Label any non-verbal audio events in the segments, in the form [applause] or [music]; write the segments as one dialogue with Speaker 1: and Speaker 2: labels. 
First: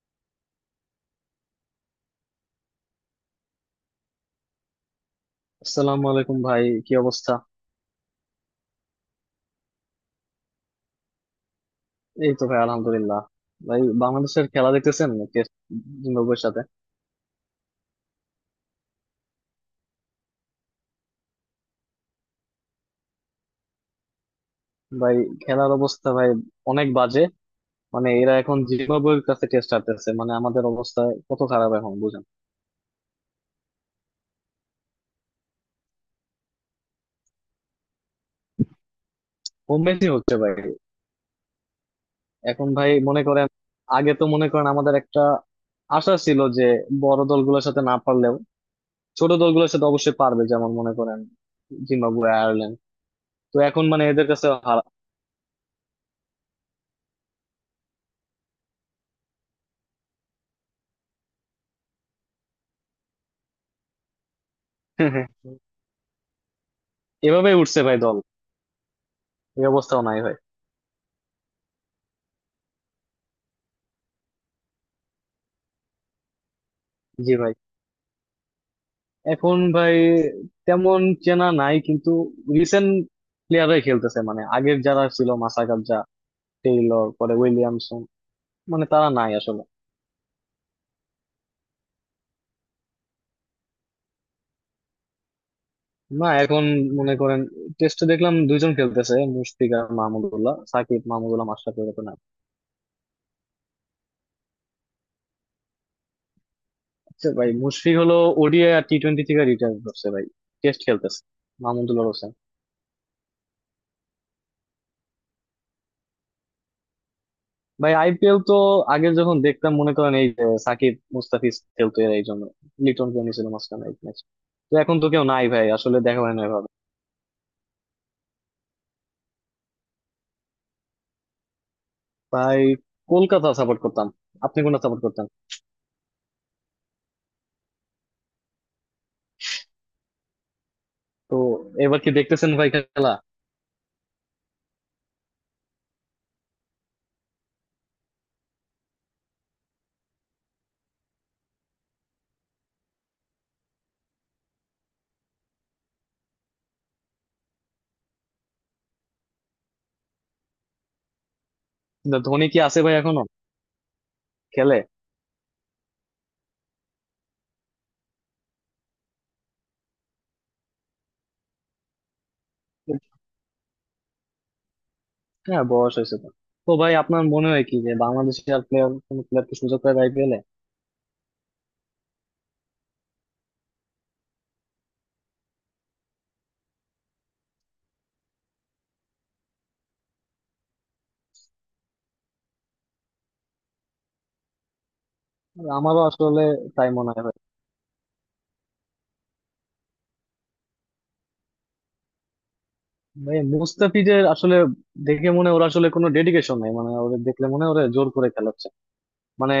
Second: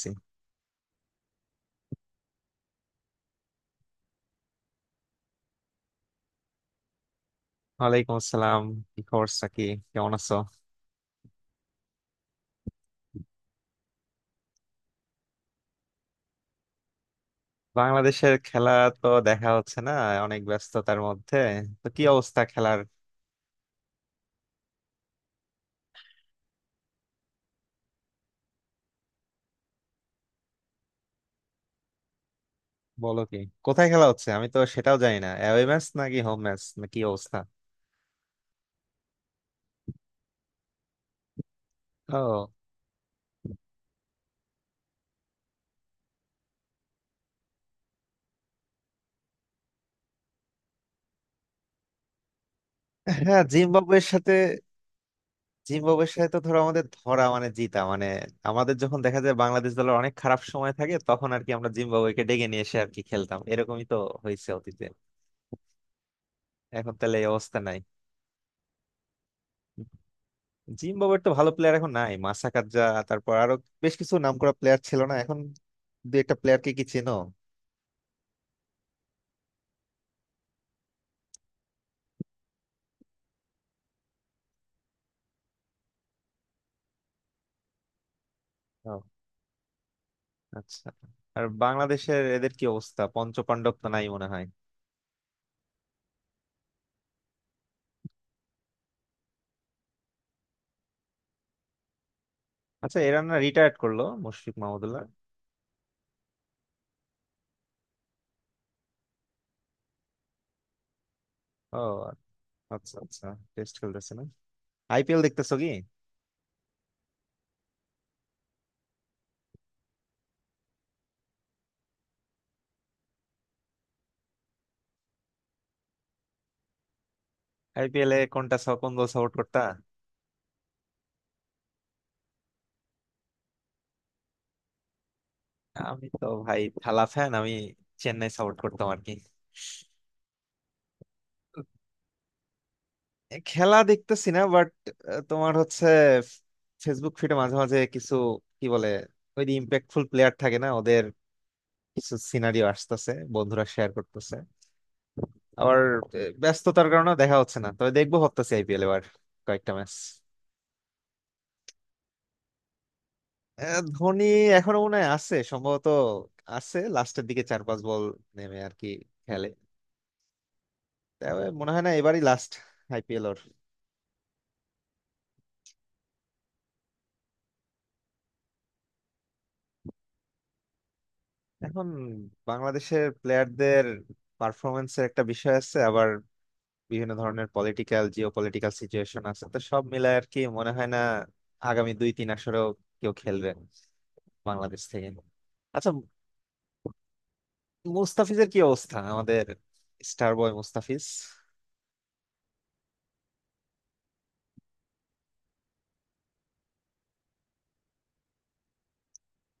Speaker 1: জি।
Speaker 2: আসসালামু আলাইকুম ভাই, কি অবস্থা?
Speaker 1: ওয়ালাইকুম আসসালাম। কি খবর সাকি? কেমন আছো?
Speaker 2: এই তো ভাই, আলহামদুলিল্লাহ। ভাই, বাংলাদেশের খেলা দেখতেছেন জিম্বাবুয়ের সাথে?
Speaker 1: বাংলাদেশের খেলা তো দেখা হচ্ছে না, অনেক ব্যস্ততার মধ্যে। তো কি অবস্থা খেলার?
Speaker 2: ভাই, খেলার অবস্থা ভাই অনেক বাজে। মানে এরা এখন জিম্বাবুয়ের কাছে টেস্ট হারতেছে, মানে আমাদের অবস্থা কত খারাপ এখন বুঝেন।
Speaker 1: বলো কি! কোথায় খেলা হচ্ছে? আমি তো সেটাও জানি না। অ্যাওয়ে ম্যাচ নাকি হোম ম্যাচ, না কি অবস্থা?
Speaker 2: হোম ম্যাচই হচ্ছে ভাই।
Speaker 1: ও।
Speaker 2: এখন ভাই মনে করেন, আগে তো মনে করেন আমাদের একটা আশা ছিল যে বড় দলগুলোর সাথে না পারলেও ছোট দলগুলোর সাথে অবশ্যই পারবে, যেমন মনে করেন জিম্বাবুয়ে, আয়ারল্যান্ড।
Speaker 1: হ্যাঁ,
Speaker 2: তো এখন মানে
Speaker 1: জিম্বাবুয়ের
Speaker 2: এদের
Speaker 1: সাথে।
Speaker 2: কাছে হারা।
Speaker 1: জিম্বাবুয়ের সাথে তো ধরো আমাদের ধরা মানে জিতা মানে আমাদের যখন দেখা যায় বাংলাদেশ দলের অনেক খারাপ সময় থাকে তখন আর কি আমরা জিম্বাবুয়েকে ডেকে নিয়ে এসে আর কি খেলতাম, এরকমই তো হয়েছে অতীতে।
Speaker 2: [laughs]
Speaker 1: এখন তাহলে এই অবস্থা
Speaker 2: এভাবেই
Speaker 1: নাই।
Speaker 2: উঠছে ভাই দল। এই অবস্থাও নাই ভাই।
Speaker 1: জিম্বাবুয়ের তো ভালো প্লেয়ার এখন নাই, মাসাকাদজা, তারপর আরো বেশ কিছু নামকরা প্লেয়ার ছিল না? এখন দু একটা প্লেয়ারকে কি চেনো?
Speaker 2: জি ভাই, এখন ভাই তেমন চেনা নাই, কিন্তু রিসেন্ট প্লেয়াররাই খেলতেছে। মানে আগের যারা ছিল মাসাকাদজা, টেইলর, পরে উইলিয়ামসন, মানে
Speaker 1: ও,
Speaker 2: তারা নাই আসলে।
Speaker 1: আচ্ছা। আর বাংলাদেশের এদের কি অবস্থা? পঞ্চপাণ্ডব তো নাই মনে হয়।
Speaker 2: না এখন মনে করেন টেস্টে দেখলাম দুইজন খেলতেছে, মুশফিক আর মাহমুদুল্লাহ। সাকিব, মাহমুদুল্লাহ, মাশরাফি এরকম না।
Speaker 1: আচ্ছা, এরা না রিটায়ার্ড করলো মুশফিক মাহমুদুল্লাহ?
Speaker 2: আচ্ছা ভাই, মুশফিক হলো ওডিআই আর টি টোয়েন্টি থেকে রিটায়ার করছে ভাই। টেস্ট খেলতেছে
Speaker 1: ও,
Speaker 2: মাহমুদুল্লাহ হোসেন।
Speaker 1: আচ্ছা আচ্ছা। টেস্ট খেলতেছে না? আইপিএল দেখতেছো কি?
Speaker 2: ভাই আইপিএল তো আগে যখন দেখতাম মনে করেন, এই যে সাকিব মুস্তাফিজ খেলতো এর এই জন্য। লিটন কেমনি ছিল মাঝখানে এক ম্যাচ। তো এখন তো কেউ নাই ভাই, আসলে দেখা হয় না এভাবে।
Speaker 1: আইপিএল এ কোনটা কোন দল সাপোর্ট করতা?
Speaker 2: ভাই কলকাতা সাপোর্ট করতাম। আপনি কোনটা সাপোর্ট করতেন?
Speaker 1: আমি তো ভাই থালা ফ্যান, আমি চেন্নাই সাপোর্ট করতাম আর কি।
Speaker 2: তো এবার কি দেখতেছেন ভাই খেলা?
Speaker 1: খেলা দেখতেছি না বাট তোমার হচ্ছে ফেসবুক ফিডে মাঝে মাঝে কিছু কি বলে ওই যে ইম্প্যাক্টফুল প্লেয়ার থাকে না ওদের, কিছু সিনারিও আসতেছে, বন্ধুরা শেয়ার করতেছে। আবার ব্যস্ততার কারণে দেখা হচ্ছে না, তবে দেখবো ভাবতেছি আইপিএল এবার কয়েকটা ম্যাচ।
Speaker 2: না, ধোনি কি আছে ভাই এখনো?
Speaker 1: ধোনি এখনো
Speaker 2: খেলে?
Speaker 1: মনে হয় আছে সম্ভবত। আছে, লাস্টের দিকে চার পাঁচ বল নেমে আর কি খেলে। তবে মনে হয় না এবারই লাস্ট আইপিএল ওর।
Speaker 2: হ্যাঁ, বয়স হয়েছে তো। তো ভাই, আপনার মনে হয় কি যে বাংলাদেশে আর প্লেয়ার কোন প্লেয়ারকে সুযোগ পায় আইপিএলে?
Speaker 1: এখন বাংলাদেশের প্লেয়ারদের পারফরমেন্সের একটা বিষয় আছে, আবার বিভিন্ন ধরনের পলিটিক্যাল, জিও পলিটিক্যাল সিচুয়েশন আছে, তো সব মিলায় আর কি মনে হয় না আগামী 2-3 আসরেও কেউ খেলবে বাংলাদেশ থেকে। আচ্ছা।
Speaker 2: আমারও আসলে তাই মনে হয় ভাই।
Speaker 1: মুস্তাফিজের কি অবস্থা আমাদের স্টার বয় মুস্তাফিজ?
Speaker 2: ভাই মুস্তাফিজের আসলে দেখে মনে হয় ওরা আসলে কোনো ডেডিকেশন নাই, মানে ওদের দেখলে মনে হয় ওরা জোর করে খেলাচ্ছে। মানে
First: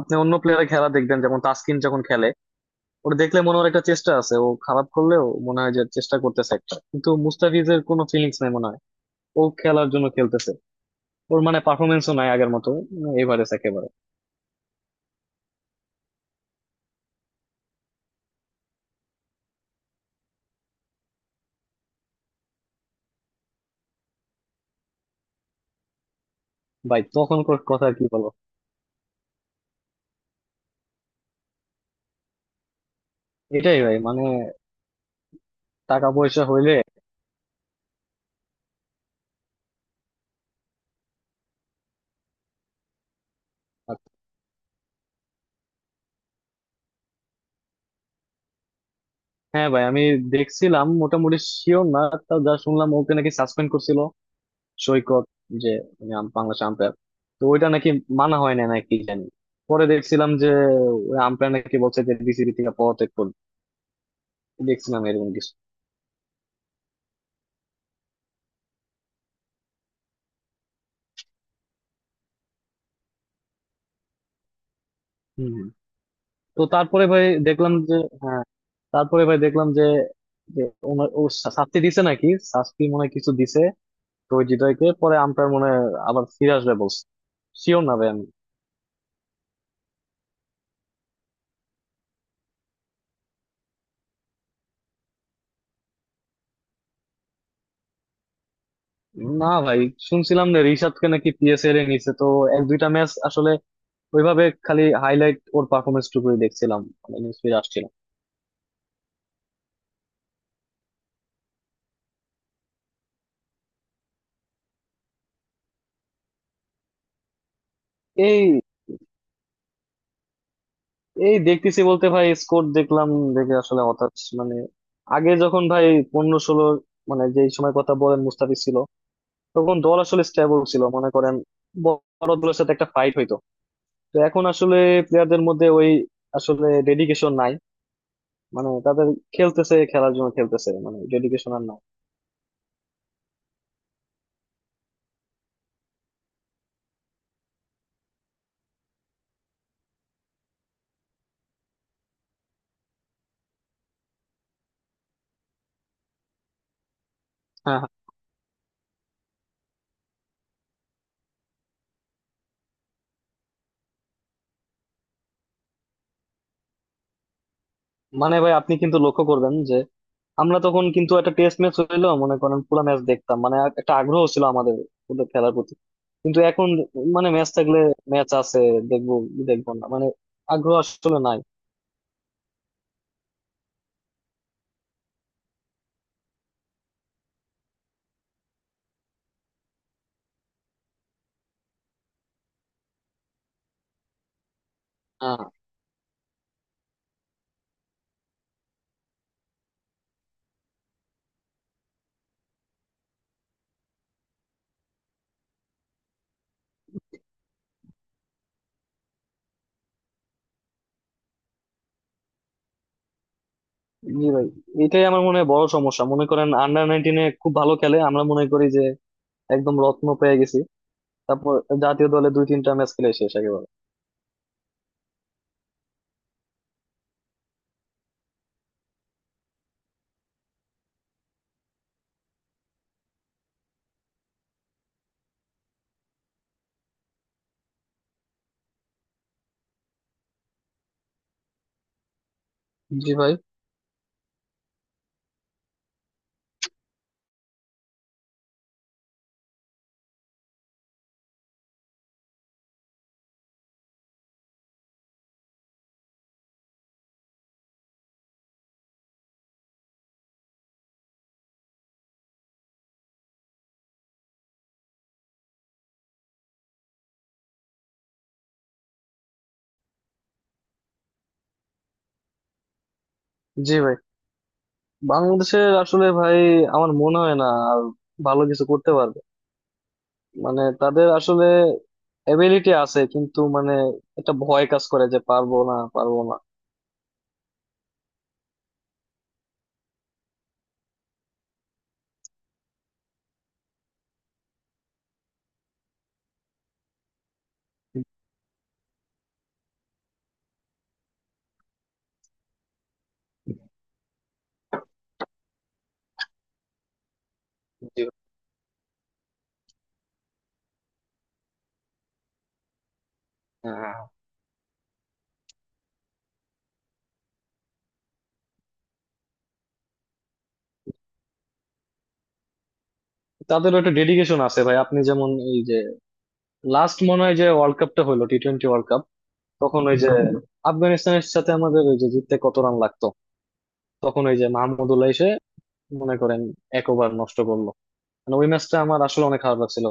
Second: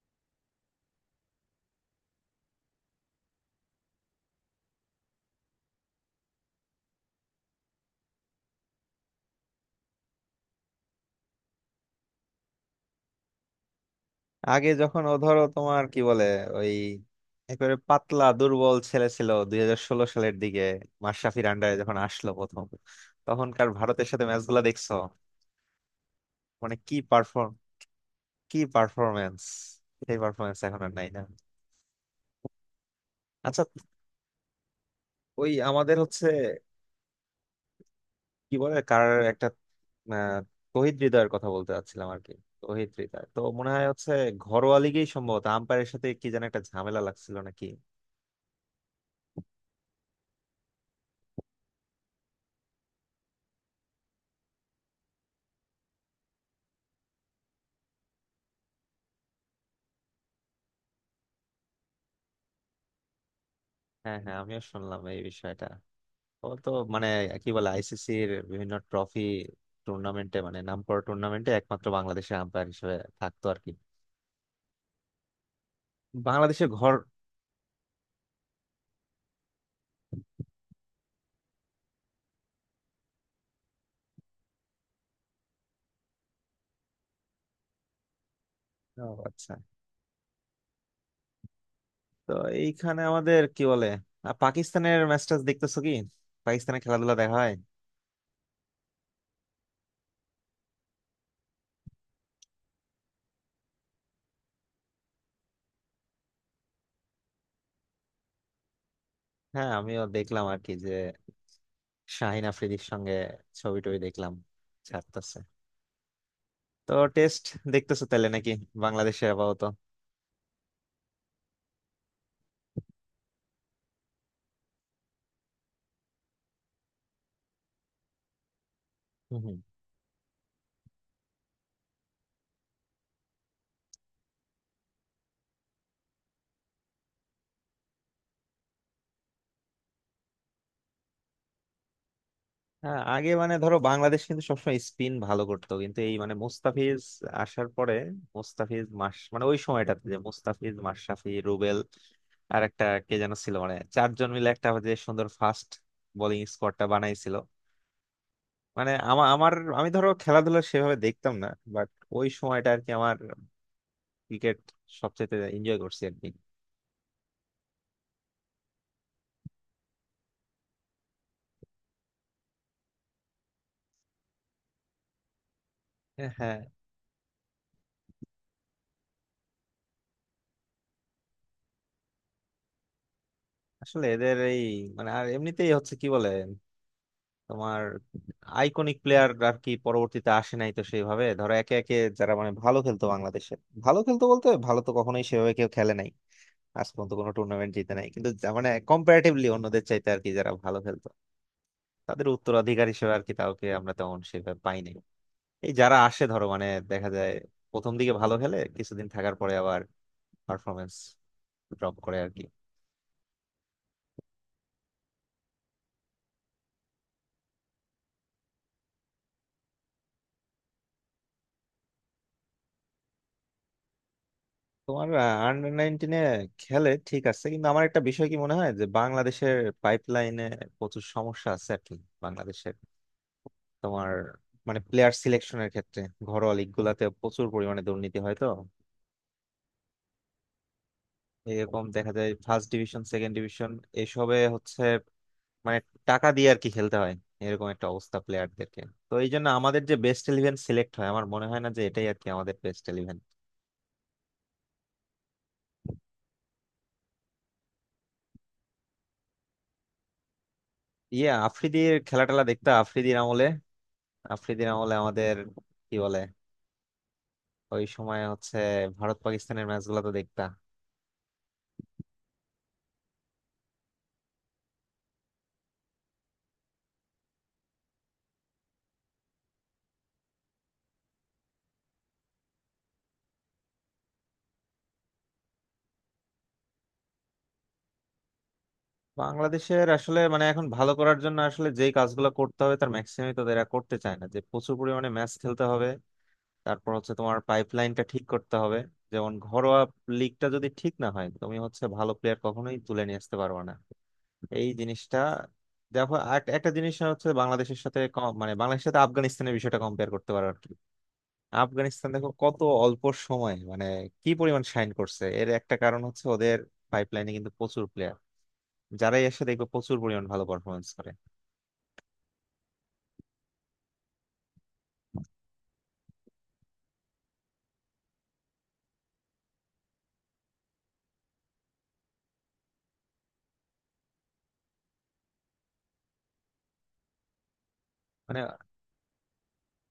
Speaker 2: আপনি অন্য প্লেয়ারের খেলা দেখবেন, যেমন তাসকিন যখন খেলে, ওটা দেখলে মনে হয় একটা চেষ্টা আছে। ও খারাপ করলেও মনে হয় যে চেষ্টা করতেছে একটা, কিন্তু মুস্তাফিজের কোনো ফিলিংস নাই মনে হয়। ও খেলার জন্য খেলতেছে। ওর মানে পারফরমেন্সও নাই আগের মতো, এভারেজ একেবারে।
Speaker 1: আগে যখন ও ধরো তোমার কি বলে ওই একেবারে পাতলা দুর্বল ছেলে ছিল 2016 সালের দিকে, মাশরাফির আন্ডারে যখন আসলো প্রথম, তখনকার ভারতের সাথে ম্যাচ গুলা দেখছো? মানে কি
Speaker 2: ভাই তখন
Speaker 1: পারফর্ম,
Speaker 2: কথা আর কি বলবো।
Speaker 1: কি পারফরমেন্স! সেই পারফরমেন্স এখন আর নাই, না? আচ্ছা।
Speaker 2: এটাই ভাই, মানে
Speaker 1: ওই আমাদের
Speaker 2: টাকা
Speaker 1: হচ্ছে
Speaker 2: পয়সা হইলে।
Speaker 1: কি বলে কার একটা আহ, তহিদ হৃদয়ের কথা বলতে চাচ্ছিলাম আর কি। তহিদ হৃদয় তো মনে হয় হচ্ছে ঘরোয়া লিগেই সম্ভবত আম্পায়ারের সাথে কি যেন একটা ঝামেলা লাগছিল, নাকি?
Speaker 2: হ্যাঁ ভাই, আমি দেখছিলাম, মোটামুটি শিওর না। তা যা শুনলাম, ওকে নাকি সাসপেন্ড করছিল সৈকত, যে মানে বাংলাদেশ আম্পায়ার। তো ওইটা নাকি মানা হয় না নাকি জানি। পরে দেখছিলাম যে ওই আম্পায়ার নাকি বলছে যে বিসিবি থেকে পদত্যাগ করবে।
Speaker 1: হ্যাঁ হ্যাঁ, আমিও শুনলাম
Speaker 2: দেখছিলাম
Speaker 1: এই
Speaker 2: এরকম কিছু।
Speaker 1: বিষয়টা। ও তো মানে কি বলে আইসিসির বিভিন্ন ট্রফি, টুর্নামেন্টে মানে নামকরা টুর্নামেন্টে একমাত্র বাংলাদেশের আম্পায়ার হিসেবে থাকতো আর কি।
Speaker 2: হম হম। তো
Speaker 1: বাংলাদেশের ঘর।
Speaker 2: তারপরে ভাই দেখলাম যে, হ্যাঁ, তারপরে ভাই দেখলাম যে যে ওনার ও শাস্তি দিছে নাকি, শাস্তি মনে হয় কিছু দিছে। তো ওই হৃদয়কে পরে আম্পায়ার মনে হয় আবার ফিরে আসবে বলছে। শিওর না ভাই আমি।
Speaker 1: ও, আচ্ছা। তো এইখানে আমাদের কি বলে, আর পাকিস্তানের ম্যাচটা দেখতেছো কি? পাকিস্তানের খেলাধুলা দেখা হয়?
Speaker 2: না ভাই, শুনছিলাম যে রিশাদকে নাকি পিএসএল এ নিছে। তো এক দুইটা ম্যাচ আসলে ওইভাবে, খালি হাইলাইট ওর পারফরমেন্স টুকুই দেখছিলাম, মানে নিউজ ফিড আসছিল।
Speaker 1: হ্যাঁ, আমিও দেখলাম আর কি যে শাহিন আফ্রিদির সঙ্গে ছবি টবি দেখলাম ছাড়তেছে। তো টেস্ট দেখতেছো তাহলে নাকি
Speaker 2: এই
Speaker 1: বাংলাদেশে আপাতত?
Speaker 2: এই দেখতেছি বলতে ভাই স্কোর দেখলাম, দেখে আসলে হতাশ। মানে আগে যখন ভাই 15 16, মানে যেই সময় কথা বলেন মুস্তাফিজ ছিল,
Speaker 1: হুম হুম।
Speaker 2: তখন দল আসলে স্টেবল ছিল মনে করেন। বড় দলের সাথে একটা ফাইট হইতো। তো এখন আসলে প্লেয়ারদের মধ্যে ওই আসলে ডেডিকেশন নাই, মানে তাদের। খেলতেছে, খেলার জন্য খেলতেছে, মানে ডেডিকেশন আর নাই।
Speaker 1: হ্যাঁ, আগে মানে ধরো বাংলাদেশ কিন্তু সবসময় স্পিন ভালো করতো, কিন্তু এই মানে মোস্তাফিজ আসার পরে মোস্তাফিজ মাস মানে ওই সময়টাতে যে মোস্তাফিজ মাশরাফি রুবেল আর একটা কে যেন ছিল মানে চারজন মিলে একটা যে সুন্দর ফাস্ট বোলিং স্কোয়াডটা বানাইছিল।
Speaker 2: হ্যাঁ হ্যাঁ।
Speaker 1: মানে আমার আমার আমি ধরো খেলাধুলা সেভাবে দেখতাম না, বাট ওই সময়টা আর কি আমার ক্রিকেট সবচেয়ে এনজয় করছি আর কি।
Speaker 2: মানে ভাই আপনি কিন্তু লক্ষ্য করবেন যে আমরা তখন কিন্তু একটা টেস্ট ম্যাচ হইলো মনে করেন পুরো ম্যাচ দেখতাম, মানে একটা আগ্রহ ছিল আমাদের ওদের খেলার প্রতি। কিন্তু
Speaker 1: হ্যাঁ,
Speaker 2: এখন মানে ম্যাচ থাকলে, ম্যাচ আছে, দেখবো কি দেখবো না, মানে আগ্রহ আসলে নাই।
Speaker 1: আসলে এদের এই মানে আর এমনিতেই হচ্ছে কি বলে তোমার আইকনিক প্লেয়ার আর কি পরবর্তীতে আসে নাই তো সেইভাবে, ধরো একে একে যারা মানে ভালো খেলতো বাংলাদেশে, ভালো খেলতো বলতে ভালো তো কখনোই
Speaker 2: হ্যাঁ,
Speaker 1: সেভাবে কেউ খেলে নাই, আজ পর্যন্ত কোনো টুর্নামেন্ট জিতে নাই, কিন্তু মানে কম্পারেটিভলি অন্যদের চাইতে আর কি যারা ভালো খেলতো, তাদের উত্তরাধিকার হিসেবে আর কি তাকে আমরা তেমন সেভাবে পাই নাই। এই যারা আসে ধরো মানে দেখা যায় প্রথম দিকে ভালো খেলে কিছুদিন থাকার পরে আবার পারফরমেন্স ড্রপ করে আর কি।
Speaker 2: জি ভাই, এটাই আমার মনে হয় বড় সমস্যা। মনে করেন আন্ডার নাইনটিনে খুব ভালো খেলে, আমরা মনে করি যে একদম রত্ন পেয়ে গেছি। তারপর জাতীয় দলে দুই তিনটা ম্যাচ খেলে শেষ একেবারে।
Speaker 1: তোমার আন্ডার 19-এ খেলে ঠিক আছে, কিন্তু আমার একটা বিষয় কি মনে হয় যে বাংলাদেশের পাইপলাইনে প্রচুর সমস্যা আছে আর কি। বাংলাদেশের তোমার মানে প্লেয়ার সিলেকশনের ক্ষেত্রে ঘরোয়া লিগ গুলাতে প্রচুর পরিমাণে দুর্নীতি হয় তো, এরকম দেখা যায় ফার্স্ট ডিভিশন,
Speaker 2: জি ভাই।
Speaker 1: সেকেন্ড ডিভিশন এসবে হচ্ছে মানে টাকা দিয়ে আর কি খেলতে হয় এরকম একটা অবস্থা প্লেয়ারদেরকে। তো এই জন্য আমাদের যে বেস্ট ইলেভেন সিলেক্ট হয় আমার মনে হয় না যে এটাই আর কি আমাদের বেস্ট ইলেভেন। ইয়ে আফ্রিদির খেলা টেলা দেখতে আফ্রিদির আমলে, আফ্রিদির আমলে আমাদের কি বলে ওই সময় হচ্ছে ভারত পাকিস্তানের ম্যাচগুলো তো দেখতা?
Speaker 2: জি ভাই, বাংলাদেশের আসলে ভাই আমার মনে হয় না আর ভালো কিছু করতে পারবে। মানে তাদের আসলে এবিলিটি আছে কিন্তু মানে একটা ভয় কাজ করে যে পারবো না, পারবো না।
Speaker 1: বাংলাদেশের আসলে মানে এখন ভালো করার জন্য আসলে যেই কাজগুলো করতে হবে তার ম্যাক্সিমামই তো এরা করতে চায় না, যে প্রচুর পরিমাণে ম্যাচ খেলতে হবে, তারপর হচ্ছে তোমার পাইপলাইনটা ঠিক করতে হবে, যেমন ঘরোয়া লিগটা যদি ঠিক না হয় তুমি হচ্ছে ভালো প্লেয়ার কখনোই তুলে নিয়ে আসতে পারবে না এই জিনিসটা। দেখো আর একটা জিনিস হচ্ছে বাংলাদেশের সাথে
Speaker 2: জি।
Speaker 1: মানে বাংলাদেশের সাথে আফগানিস্তানের বিষয়টা কম্পেয়ার করতে পারো আর কি। আফগানিস্তান দেখো কত অল্প সময় মানে
Speaker 2: হ্যাঁ,
Speaker 1: কি পরিমাণ শাইন করছে, এর একটা কারণ হচ্ছে ওদের পাইপলাইনে কিন্তু প্রচুর প্লেয়ার, যারাই এসে দেখবে প্রচুর পরিমাণ ভালো পারফরমেন্স করে।
Speaker 2: তাদেরও একটা ডেডিকেশন আছে ভাই। আপনি যেমন, এই যে লাস্ট মনে হয় যে ওয়ার্ল্ড কাপটা হলো টি টোয়েন্টি ওয়ার্ল্ড কাপ, তখন ওই যে আফগানিস্তানের সাথে আমাদের ওই যে জিততে কত রান লাগতো, তখন ওই যে মাহমুদুল্লাহ এসে মনে করেন এক ওভার নষ্ট করলো। মানে
Speaker 1: মানে
Speaker 2: ওই ম্যাচটা আমার আসলে অনেক খারাপ লাগছিল।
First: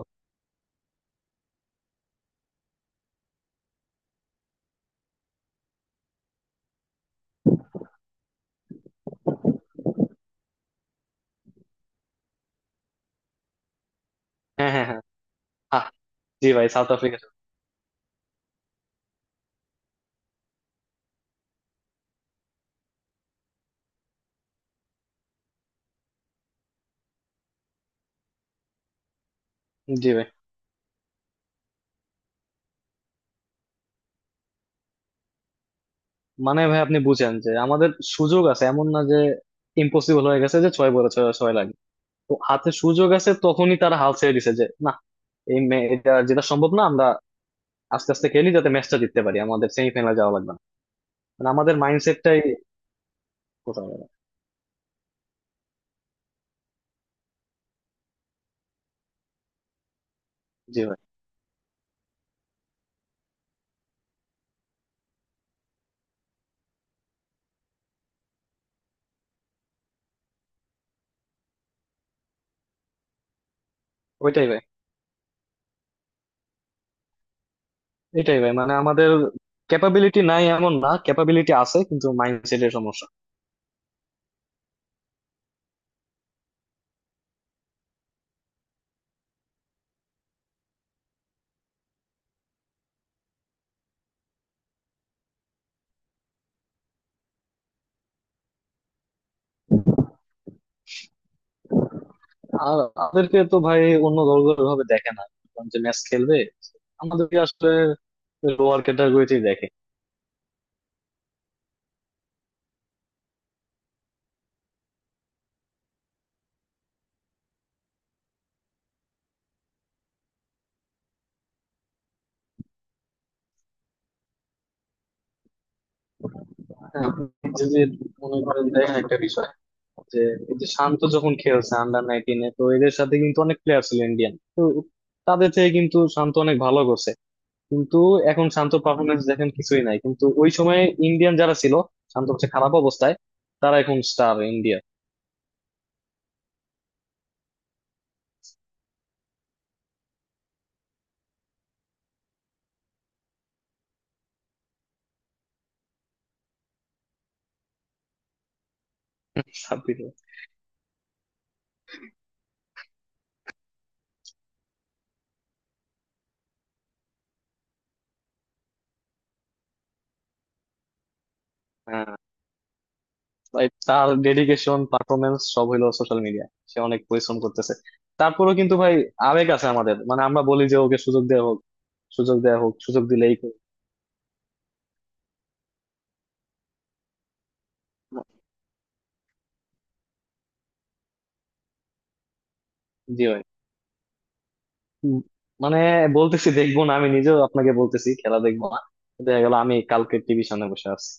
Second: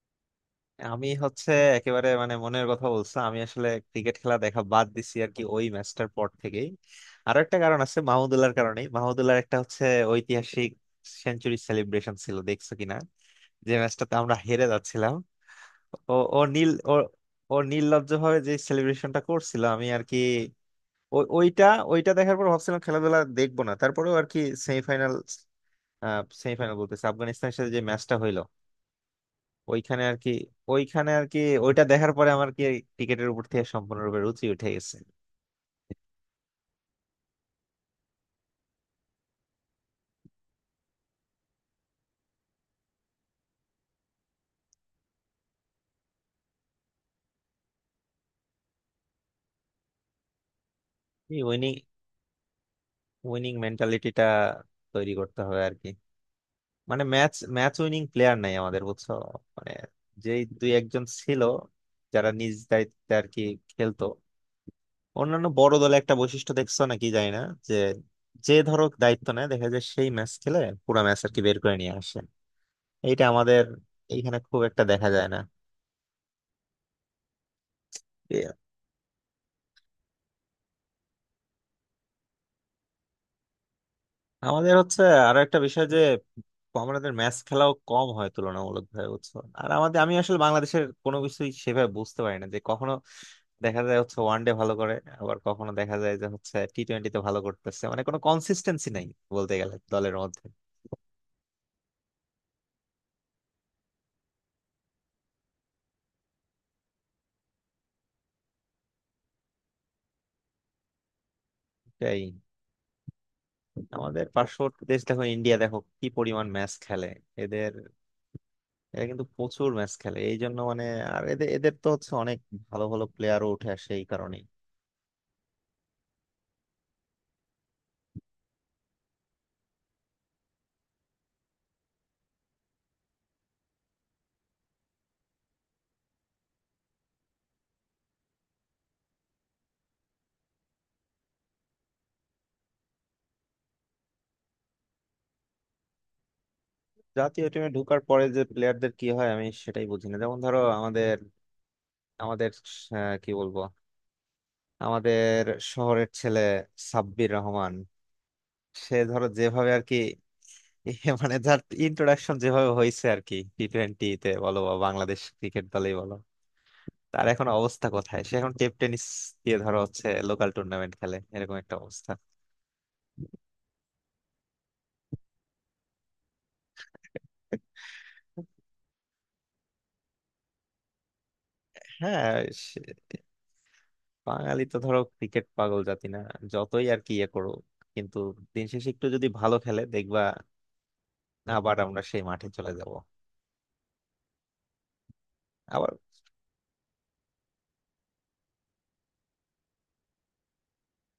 Speaker 1: আমি হচ্ছে একেবারে মানে মনের কথা বলছে, আমি আসলে ক্রিকেট খেলা দেখা বাদ দিছি আর কি ওই ম্যাচটার পর থেকেই। আরো একটা কারণ আছে, মাহমুদুল্লাহর কারণে, মাহমুদুল্লাহর একটা হচ্ছে ঐতিহাসিক সেঞ্চুরি সেলিব্রেশন ছিল দেখছো কিনা যে ম্যাচটাতে আমরা হেরে
Speaker 2: হ্যাঁ হ্যাঁ হ্যাঁ।
Speaker 1: যাচ্ছিলাম।
Speaker 2: আহ,
Speaker 1: ও ও
Speaker 2: জি ভাই,
Speaker 1: নীল
Speaker 2: সাউথ
Speaker 1: ও
Speaker 2: আফ্রিকা।
Speaker 1: ও নির্লজ্জ ভাবে যে সেলিব্রেশনটা করছিল আমি আর কি ওইটা, ওইটা দেখার পর ভাবছিলাম খেলাধুলা দেখবো না, তারপরেও আর কি সেমিফাইনাল, সেমিফাইনাল বলতেছে আফগানিস্তানের সাথে যে ম্যাচটা হইলো ওইখানে
Speaker 2: জি
Speaker 1: আর
Speaker 2: ভাই,
Speaker 1: কি, ওইখানে আর কি ওইটা দেখার পরে আমার কি ক্রিকেটের উপর থেকে সম্পূর্ণরূপে রুচি উঠে গেছে।
Speaker 2: মানে ভাই আপনি বুঝেন যে আমাদের সুযোগ আছে, এমন না যে ইম্পসিবল হয়ে গেছে যে ছয় বলে ছয় ছয় লাগবে। তো হাতে সুযোগ আছে, তখনই তারা হাল ছেড়ে দিছে যে না, এই এটা যেটা সম্ভব না, আমরা আস্তে আস্তে খেলি যাতে ম্যাচটা জিততে পারি, আমাদের সেমিফাইনালে যাওয়া লাগবে না।
Speaker 1: এই
Speaker 2: মানে আমাদের
Speaker 1: উইনিং,
Speaker 2: মাইন্ডসেটটাই
Speaker 1: উইনিং
Speaker 2: কোথাও নেই।
Speaker 1: মেন্টালিটিটা তৈরি করতে হবে আর কি। মানে ম্যাচ, ম্যাচ উইনিং প্লেয়ার নাই আমাদের, বুঝছো? মানে যেই দুই
Speaker 2: জি ভাই।
Speaker 1: একজন ছিল যারা নিজ দায়িত্বে আর কি খেলতো। অন্যান্য বড় দলে একটা বৈশিষ্ট্য দেখছো নাকি জানি না, যে যে ধরো দায়িত্ব নেয় দেখা যায় সেই ম্যাচ খেলে, পুরো ম্যাচ আর কি বের করে নিয়ে আসে। এইটা আমাদের এইখানে
Speaker 2: ওইটাই ভাই,
Speaker 1: খুব একটা দেখা যায় না।
Speaker 2: এটাই
Speaker 1: এ,
Speaker 2: ভাই, মানে আমাদের ক্যাপাবিলিটি নাই এমন না, ক্যাপাবিলিটি আছে কিন্তু মাইন্ডসেটের সমস্যা।
Speaker 1: আমাদের হচ্ছে আরো একটা বিষয় যে আমাদের ম্যাচ খেলাও কম হয় তুলনামূলক ভাবে, বুঝছো? আর আমাদের আমি আসলে বাংলাদেশের কোনো কিছুই সেভাবে বুঝতে পারি না, যে কখনো দেখা যায় হচ্ছে ওয়ান ডে ভালো করে, আবার কখনো দেখা যায় যে হচ্ছে টি টোয়েন্টিতে ভালো করতেছে, মানে কোনো কনসিস্টেন্সি নাই বলতে গেলে দলের মধ্যে।
Speaker 2: আর আমাদেরকে তো ভাই অন্য দলগুলো ভাবে দেখে না, কারণ যে ম্যাচ খেলবে আমাদেরকে আসলে লোয়ার ক্যাটাগরিতেই দেখে।
Speaker 1: এটাই। আমাদের পার্শ্ববর্তী দেশ দেখো, ইন্ডিয়া দেখো কি পরিমাণ ম্যাচ খেলে এদের, এরা কিন্তু প্রচুর ম্যাচ খেলে এই জন্য মানে আর এদের এদের তো হচ্ছে অনেক ভালো ভালো প্লেয়ারও উঠে আসে এই কারণেই।
Speaker 2: হ্যাঁ, আপনি যদি মনে করেন, দেখেন একটা বিষয় যে এই যে শান্ত যখন খেলছে আন্ডার নাইনটিনে, তো এদের সাথে কিন্তু অনেক প্লেয়ার ছিল ইন্ডিয়ান, তো তাদের থেকে কিন্তু শান্ত অনেক ভালো করছে। কিন্তু এখন শান্ত পারফরমেন্স দেখেন কিছুই নাই, কিন্তু ওই সময় ইন্ডিয়ান যারা ছিল, শান্ত হচ্ছে খারাপ অবস্থায়, তারা এখন স্টার ইন্ডিয়া।
Speaker 1: জাতীয় টিমে ঢোকার পরে যে প্লেয়ারদের কি হয় আমি সেটাই বুঝি না, যেমন ধরো আমাদের আমাদের কি বলবো আমাদের শহরের ছেলে সাব্বির রহমান, সে ধরো যেভাবে আর কি [laughs] এ মানে যার ইন্ট্রোডাকশন যেভাবে হয়েছে আর কি টি টোয়েন্টিতে বলো বা বাংলাদেশ ক্রিকেট দলেই বলো, তার এখন অবস্থা কোথায়? সে এখন টেপ টেনিস দিয়ে ধরো হচ্ছে লোকাল টুর্নামেন্ট খেলে এরকম একটা
Speaker 2: হ্যাঁ
Speaker 1: অবস্থা।
Speaker 2: ভাই, তার ডেডিকেশন পারফরমেন্স সব হলো সোশ্যাল মিডিয়া। সে অনেক পরিশ্রম করতেছে, তারপরেও কিন্তু ভাই আবেগ আছে আমাদের, মানে আমরা বলি যে ওকে সুযোগ দেওয়া হোক।
Speaker 1: হ্যাঁ।
Speaker 2: সুযোগ দেওয়া হোক,
Speaker 1: সে-
Speaker 2: সুযোগ দিলেই করুক।
Speaker 1: বাঙালি তো ধরো ক্রিকেট পাগল জাতি না, যতই আর কি ইয়ে করো, কিন্তু দিন শেষে একটু যদি ভালো খেলে দেখবা আবার আমরা সেই মাঠে চলে যাব।
Speaker 2: জি ভাই। উম, মানে
Speaker 1: আবার
Speaker 2: বলতেছি দেখবো না, আমি নিজেও আপনাকে বলতেছি খেলা দেখবো না, দেখা গেল আমি কালকে টিভি সামনে বসে আছি।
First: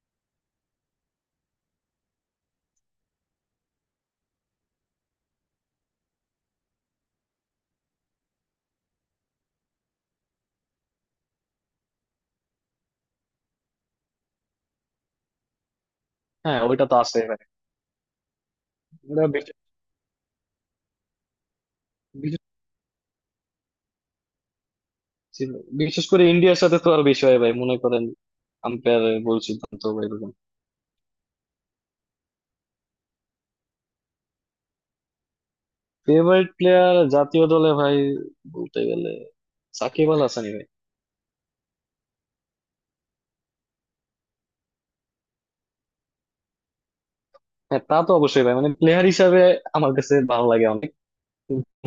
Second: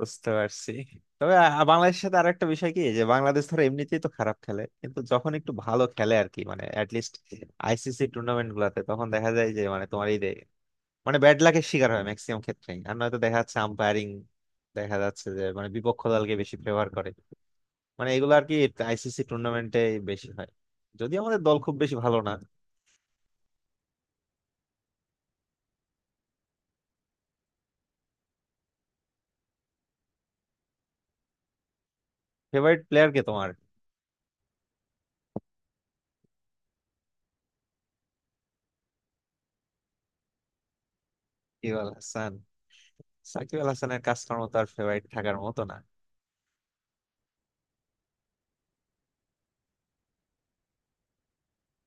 Speaker 1: বুঝতে পারছি। তবে বাংলাদেশের সাথে আরেকটা বিষয় কি যে বাংলাদেশ ধরো এমনিতেই তো খারাপ খেলে, কিন্তু যখন একটু ভালো খেলে আর কি মানে অ্যাটলিস্ট আইসিসি টুর্নামেন্ট গুলাতে, তখন দেখা যায় যে মানে তোমার এই যে মানে ব্যাড লাকের শিকার হয় ম্যাক্সিমাম ক্ষেত্রেই, আর নয়তো দেখা যাচ্ছে আম্পায়ারিং, দেখা যাচ্ছে যে মানে বিপক্ষ দলকে বেশি
Speaker 2: হ্যাঁ, ওইটা
Speaker 1: ফেভার
Speaker 2: তো
Speaker 1: করে,
Speaker 2: আছে ভাই।
Speaker 1: মানে এগুলো আর কি আইসিসি
Speaker 2: ওটা
Speaker 1: টুর্নামেন্টে বেশি হয়, যদিও আমাদের দল খুব বেশি ভালো না।
Speaker 2: বিশ- ছিল। বিশেষ করে ইন্ডিয়ার সাথে তো আর বিষয় ভাই, মনে করেন আম্পায়ার ভুল সিদ্ধান্ত বা এরকম।
Speaker 1: ফেভারিট প্লেয়ার কে তোমার?
Speaker 2: ফেভারিট প্লেয়ার জাতীয় দলে ভাই বলতে গেলে সাকিব আল হাসানই ভাই।
Speaker 1: সাকিব আল হাসান। সাকিব আল হাসানের কাজকর্ম তো আর ফেভারিট থাকার মতো না।
Speaker 2: হ্যাঁ, তা তো অবশ্যই ভাই, মানে প্লেয়ার হিসাবে আমার কাছে ভালো লাগে অনেক,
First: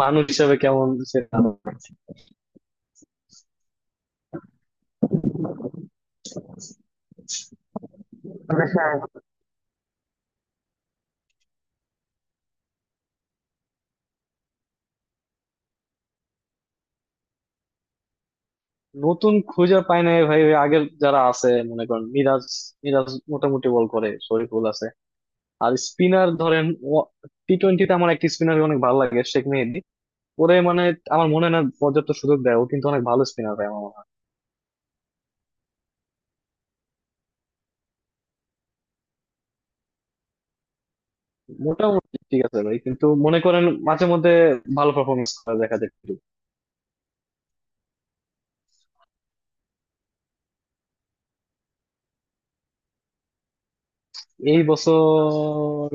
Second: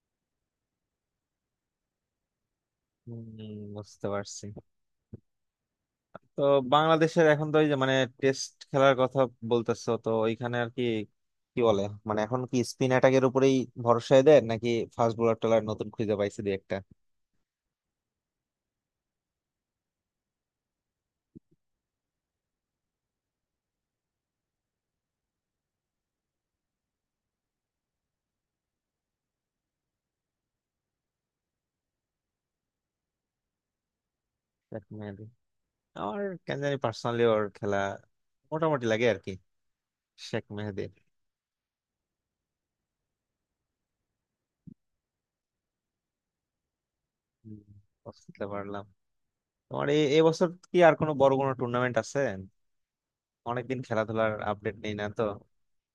Speaker 2: মানুষ হিসাবে কেমন সে।
Speaker 1: হম। বুঝতে পারছি। তো বাংলাদেশের এখন তো ওই যে মানে টেস্ট খেলার কথা বলতেছো তো ওইখানে আর কি কি বলে মানে এখন কি স্পিন অ্যাটাকের উপরেই ভরসায় দেয় নাকি ফাস্ট বোলার টোলার নতুন খুঁজে পাইছে দুই
Speaker 2: নতুন খুঁজে পাই নাই ভাই, ওই আগের যারা আছে, মনে করেন মিরাজ মিরাজ মোটামুটি বল করে, শরীফুল আছে। আর স্পিনার ধরেন, টি টোয়েন্টিতে আমার একটা স্পিনার অনেক ভালো লাগে, শেখ মেহেদী। ওরে মানে আমার মনে হয় না পর্যাপ্ত সুযোগ দেয়, ও কিন্তু অনেক ভালো স্পিনার ভাই আমার মনে হয়।
Speaker 1: একটা? আমার কেন জানি পার্সোনালি ওর খেলা মোটামুটি লাগে আর কি, শেখ মেহেদির।
Speaker 2: মোটামুটি ঠিক আছে ভাই, কিন্তু মনে করেন মাঝে মধ্যে ভালো পারফরমেন্স করে দেখা যায় কিন্তু।
Speaker 1: হুম, বুঝতে পারলাম। তোমার এই এবছর কি আর কোনো বড় কোনো টুর্নামেন্ট আছে? অনেকদিন খেলাধুলার
Speaker 2: এই
Speaker 1: আপডেট নেই না তো।
Speaker 2: বছর,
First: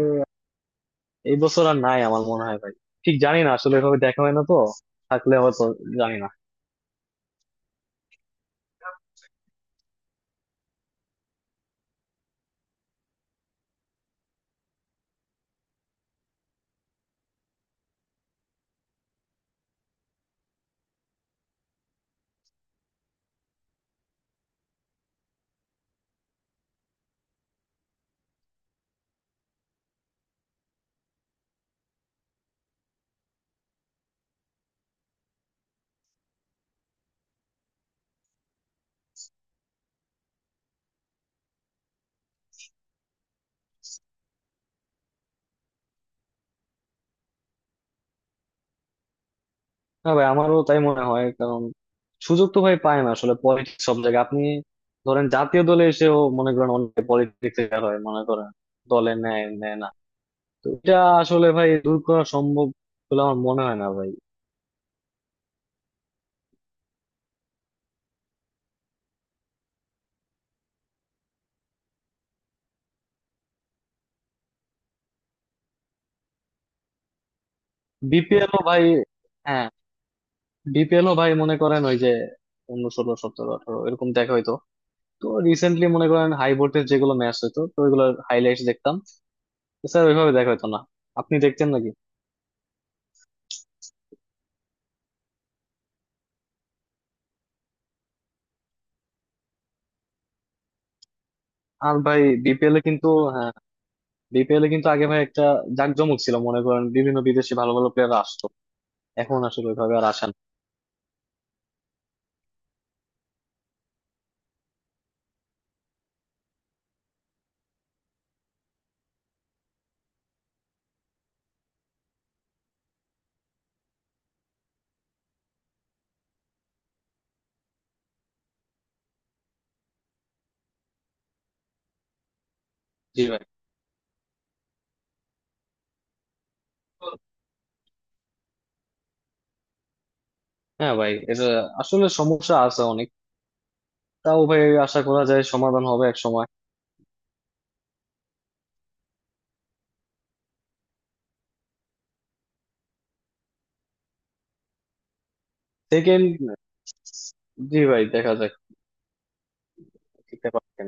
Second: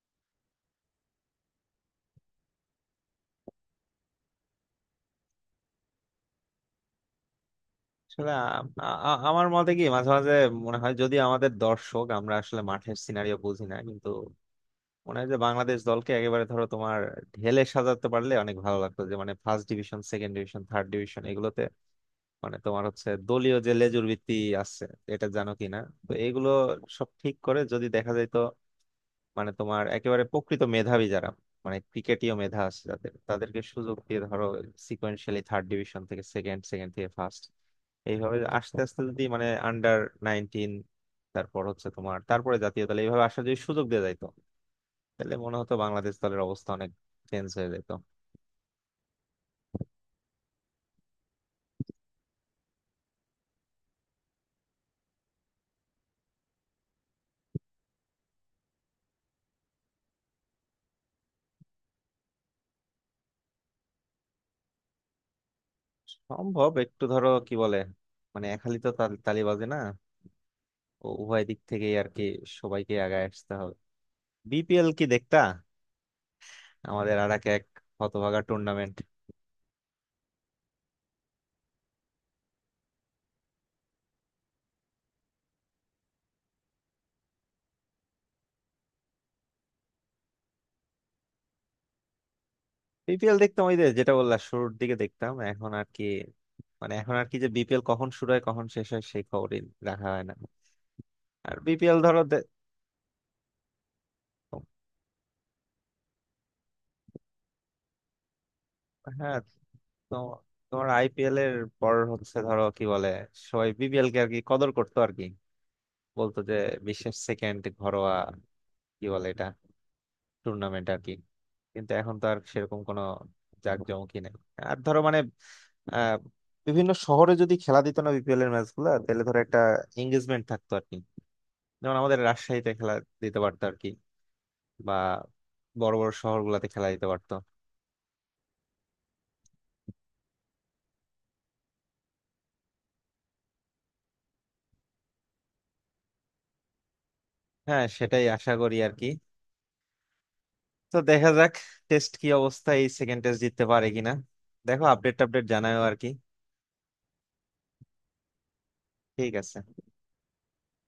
Speaker 2: এই বছর আর নাই আমার মনে হয় ভাই, ঠিক জানি না আসলে, এভাবে দেখা হয় না তো। থাকলে হয়তো, জানি না।
Speaker 1: আসলে আমার মতে কি মাঝে মাঝে মনে হয় যদি আমাদের দর্শক, আমরা আসলে মাঠের সিনারিও বুঝি না, কিন্তু মনে হয় যে বাংলাদেশ দলকে একেবারে ধরো তোমার ঢেলে সাজাতে পারলে অনেক ভালো লাগতো, যে মানে first division, second division, third division এগুলোতে মানে তোমার হচ্ছে দলীয় যে লেজুর ভিত্তি আছে এটা জানো কিনা। তো এগুলো সব ঠিক করে যদি দেখা যায় তো মানে তোমার একেবারে প্রকৃত মেধাবী যারা, মানে ক্রিকেটীয় মেধা আছে যাদের তাদেরকে সুযোগ দিয়ে ধরো সিকোয়েন্সিয়ালি থার্ড ডিভিশন থেকে সেকেন্ড, সেকেন্ড থেকে ফার্স্ট, এইভাবে আস্তে আস্তে যদি মানে আন্ডার 19, তারপর হচ্ছে তোমার তারপরে জাতীয় দলে এইভাবে আসার যদি সুযোগ দিয়ে যাইতো তাহলে মনে হতো বাংলাদেশ দলের অবস্থা অনেক চেঞ্জ হয়ে যেত।
Speaker 2: না ভাই, আমারও তাই মনে হয়, কারণ সুযোগ তো ভাই পায় না আসলে। পলিটিক্স সব জায়গায় আপনি ধরেন, জাতীয় দলে এসেও মনে করেন অনেক পলিটিক্স হয়। মনে করেন দলে নেয় নেয় না। তো এটা আসলে ভাই দূর করা সম্ভব বলে আমার মনে হয় না ভাই।
Speaker 1: সম্ভব একটু ধরো কি বলে মানে একালি তো তালিবাজি না, উভয় দিক থেকেই আর কি সবাইকে আগায় আসতে হবে। বিপিএল কি দেখতা? আমাদের আর এক এক হতভাগা
Speaker 2: বিপিএল ও ভাই,
Speaker 1: টুর্নামেন্ট।
Speaker 2: হ্যাঁ, বিপিএল ও ভাই মনে করেন, ওই যে অন্য 16 17 18 এরকম দেখা হইতো। তো রিসেন্টলি মনে করেন হাই ভোল্টেজ যেগুলো ম্যাচ হইতো, তো ওইগুলো হাইলাইটস দেখতাম। স্যার ওইভাবে দেখা হইতো না, আপনি দেখতেন নাকি?
Speaker 1: বিপিএল দেখতাম ওই যে যেটা বললাম শুরুর দিকে, দেখতাম এখন আর কি, মানে এখন আর কি যে বিপিএল কখন শুরু হয় কখন শেষ হয় সেই খবরই রাখা হয় না। আর
Speaker 2: আর
Speaker 1: বিপিএল
Speaker 2: ভাই
Speaker 1: ধরো
Speaker 2: বিপিএল এ কিন্তু, হ্যাঁ, বিপিএল এ কিন্তু আগে ভাই একটা জাঁকজমক ছিল মনে করেন, বিভিন্ন বিদেশি ভালো ভালো প্লেয়ার আসতো।
Speaker 1: হ্যাঁ।
Speaker 2: এখন আসলে ওইভাবে আর
Speaker 1: তো
Speaker 2: আসে না।
Speaker 1: তোমার আইপিএল এর পর হচ্ছে ধরো কি বলে সবাই বিপিএল কে আর কি কদর করতো আর কি, বলতো যে বিশ্বের সেকেন্ড ঘরোয়া কি বলে এটা টুর্নামেন্ট আর কি, কিন্তু এখন তো আর সেরকম কোনো জাঁকজমকই নেই। আর ধরো মানে আহ বিভিন্ন শহরে যদি খেলা দিত না বিপিএল এর ম্যাচ গুলা তাহলে ধরো একটা এঙ্গেজমেন্ট থাকতো আর কি, যেমন আমাদের রাজশাহীতে খেলা
Speaker 2: জি
Speaker 1: দিতে
Speaker 2: ভাই।
Speaker 1: পারতো আর কি, বা বড় বড় শহর গুলাতে খেলা দিতে পারতো।
Speaker 2: হ্যাঁ ভাই, এটা আসলে সমস্যা আছে অনেক, তাও ভাই আশা করা যায় সমাধান হবে এক সময়।
Speaker 1: হ্যাঁ, সেটাই আশা করি আর কি। তো দেখা যাক, টেস্ট কি অবস্থা, এই সেকেন্ড টেস্ট জিততে পারে কিনা, দেখো আপডেট টাপডেট জানাও আর কি।
Speaker 2: সেকেন্ড, জি ভাই দেখা যাক
Speaker 1: ঠিক আছে।
Speaker 2: কি ব্যাপার।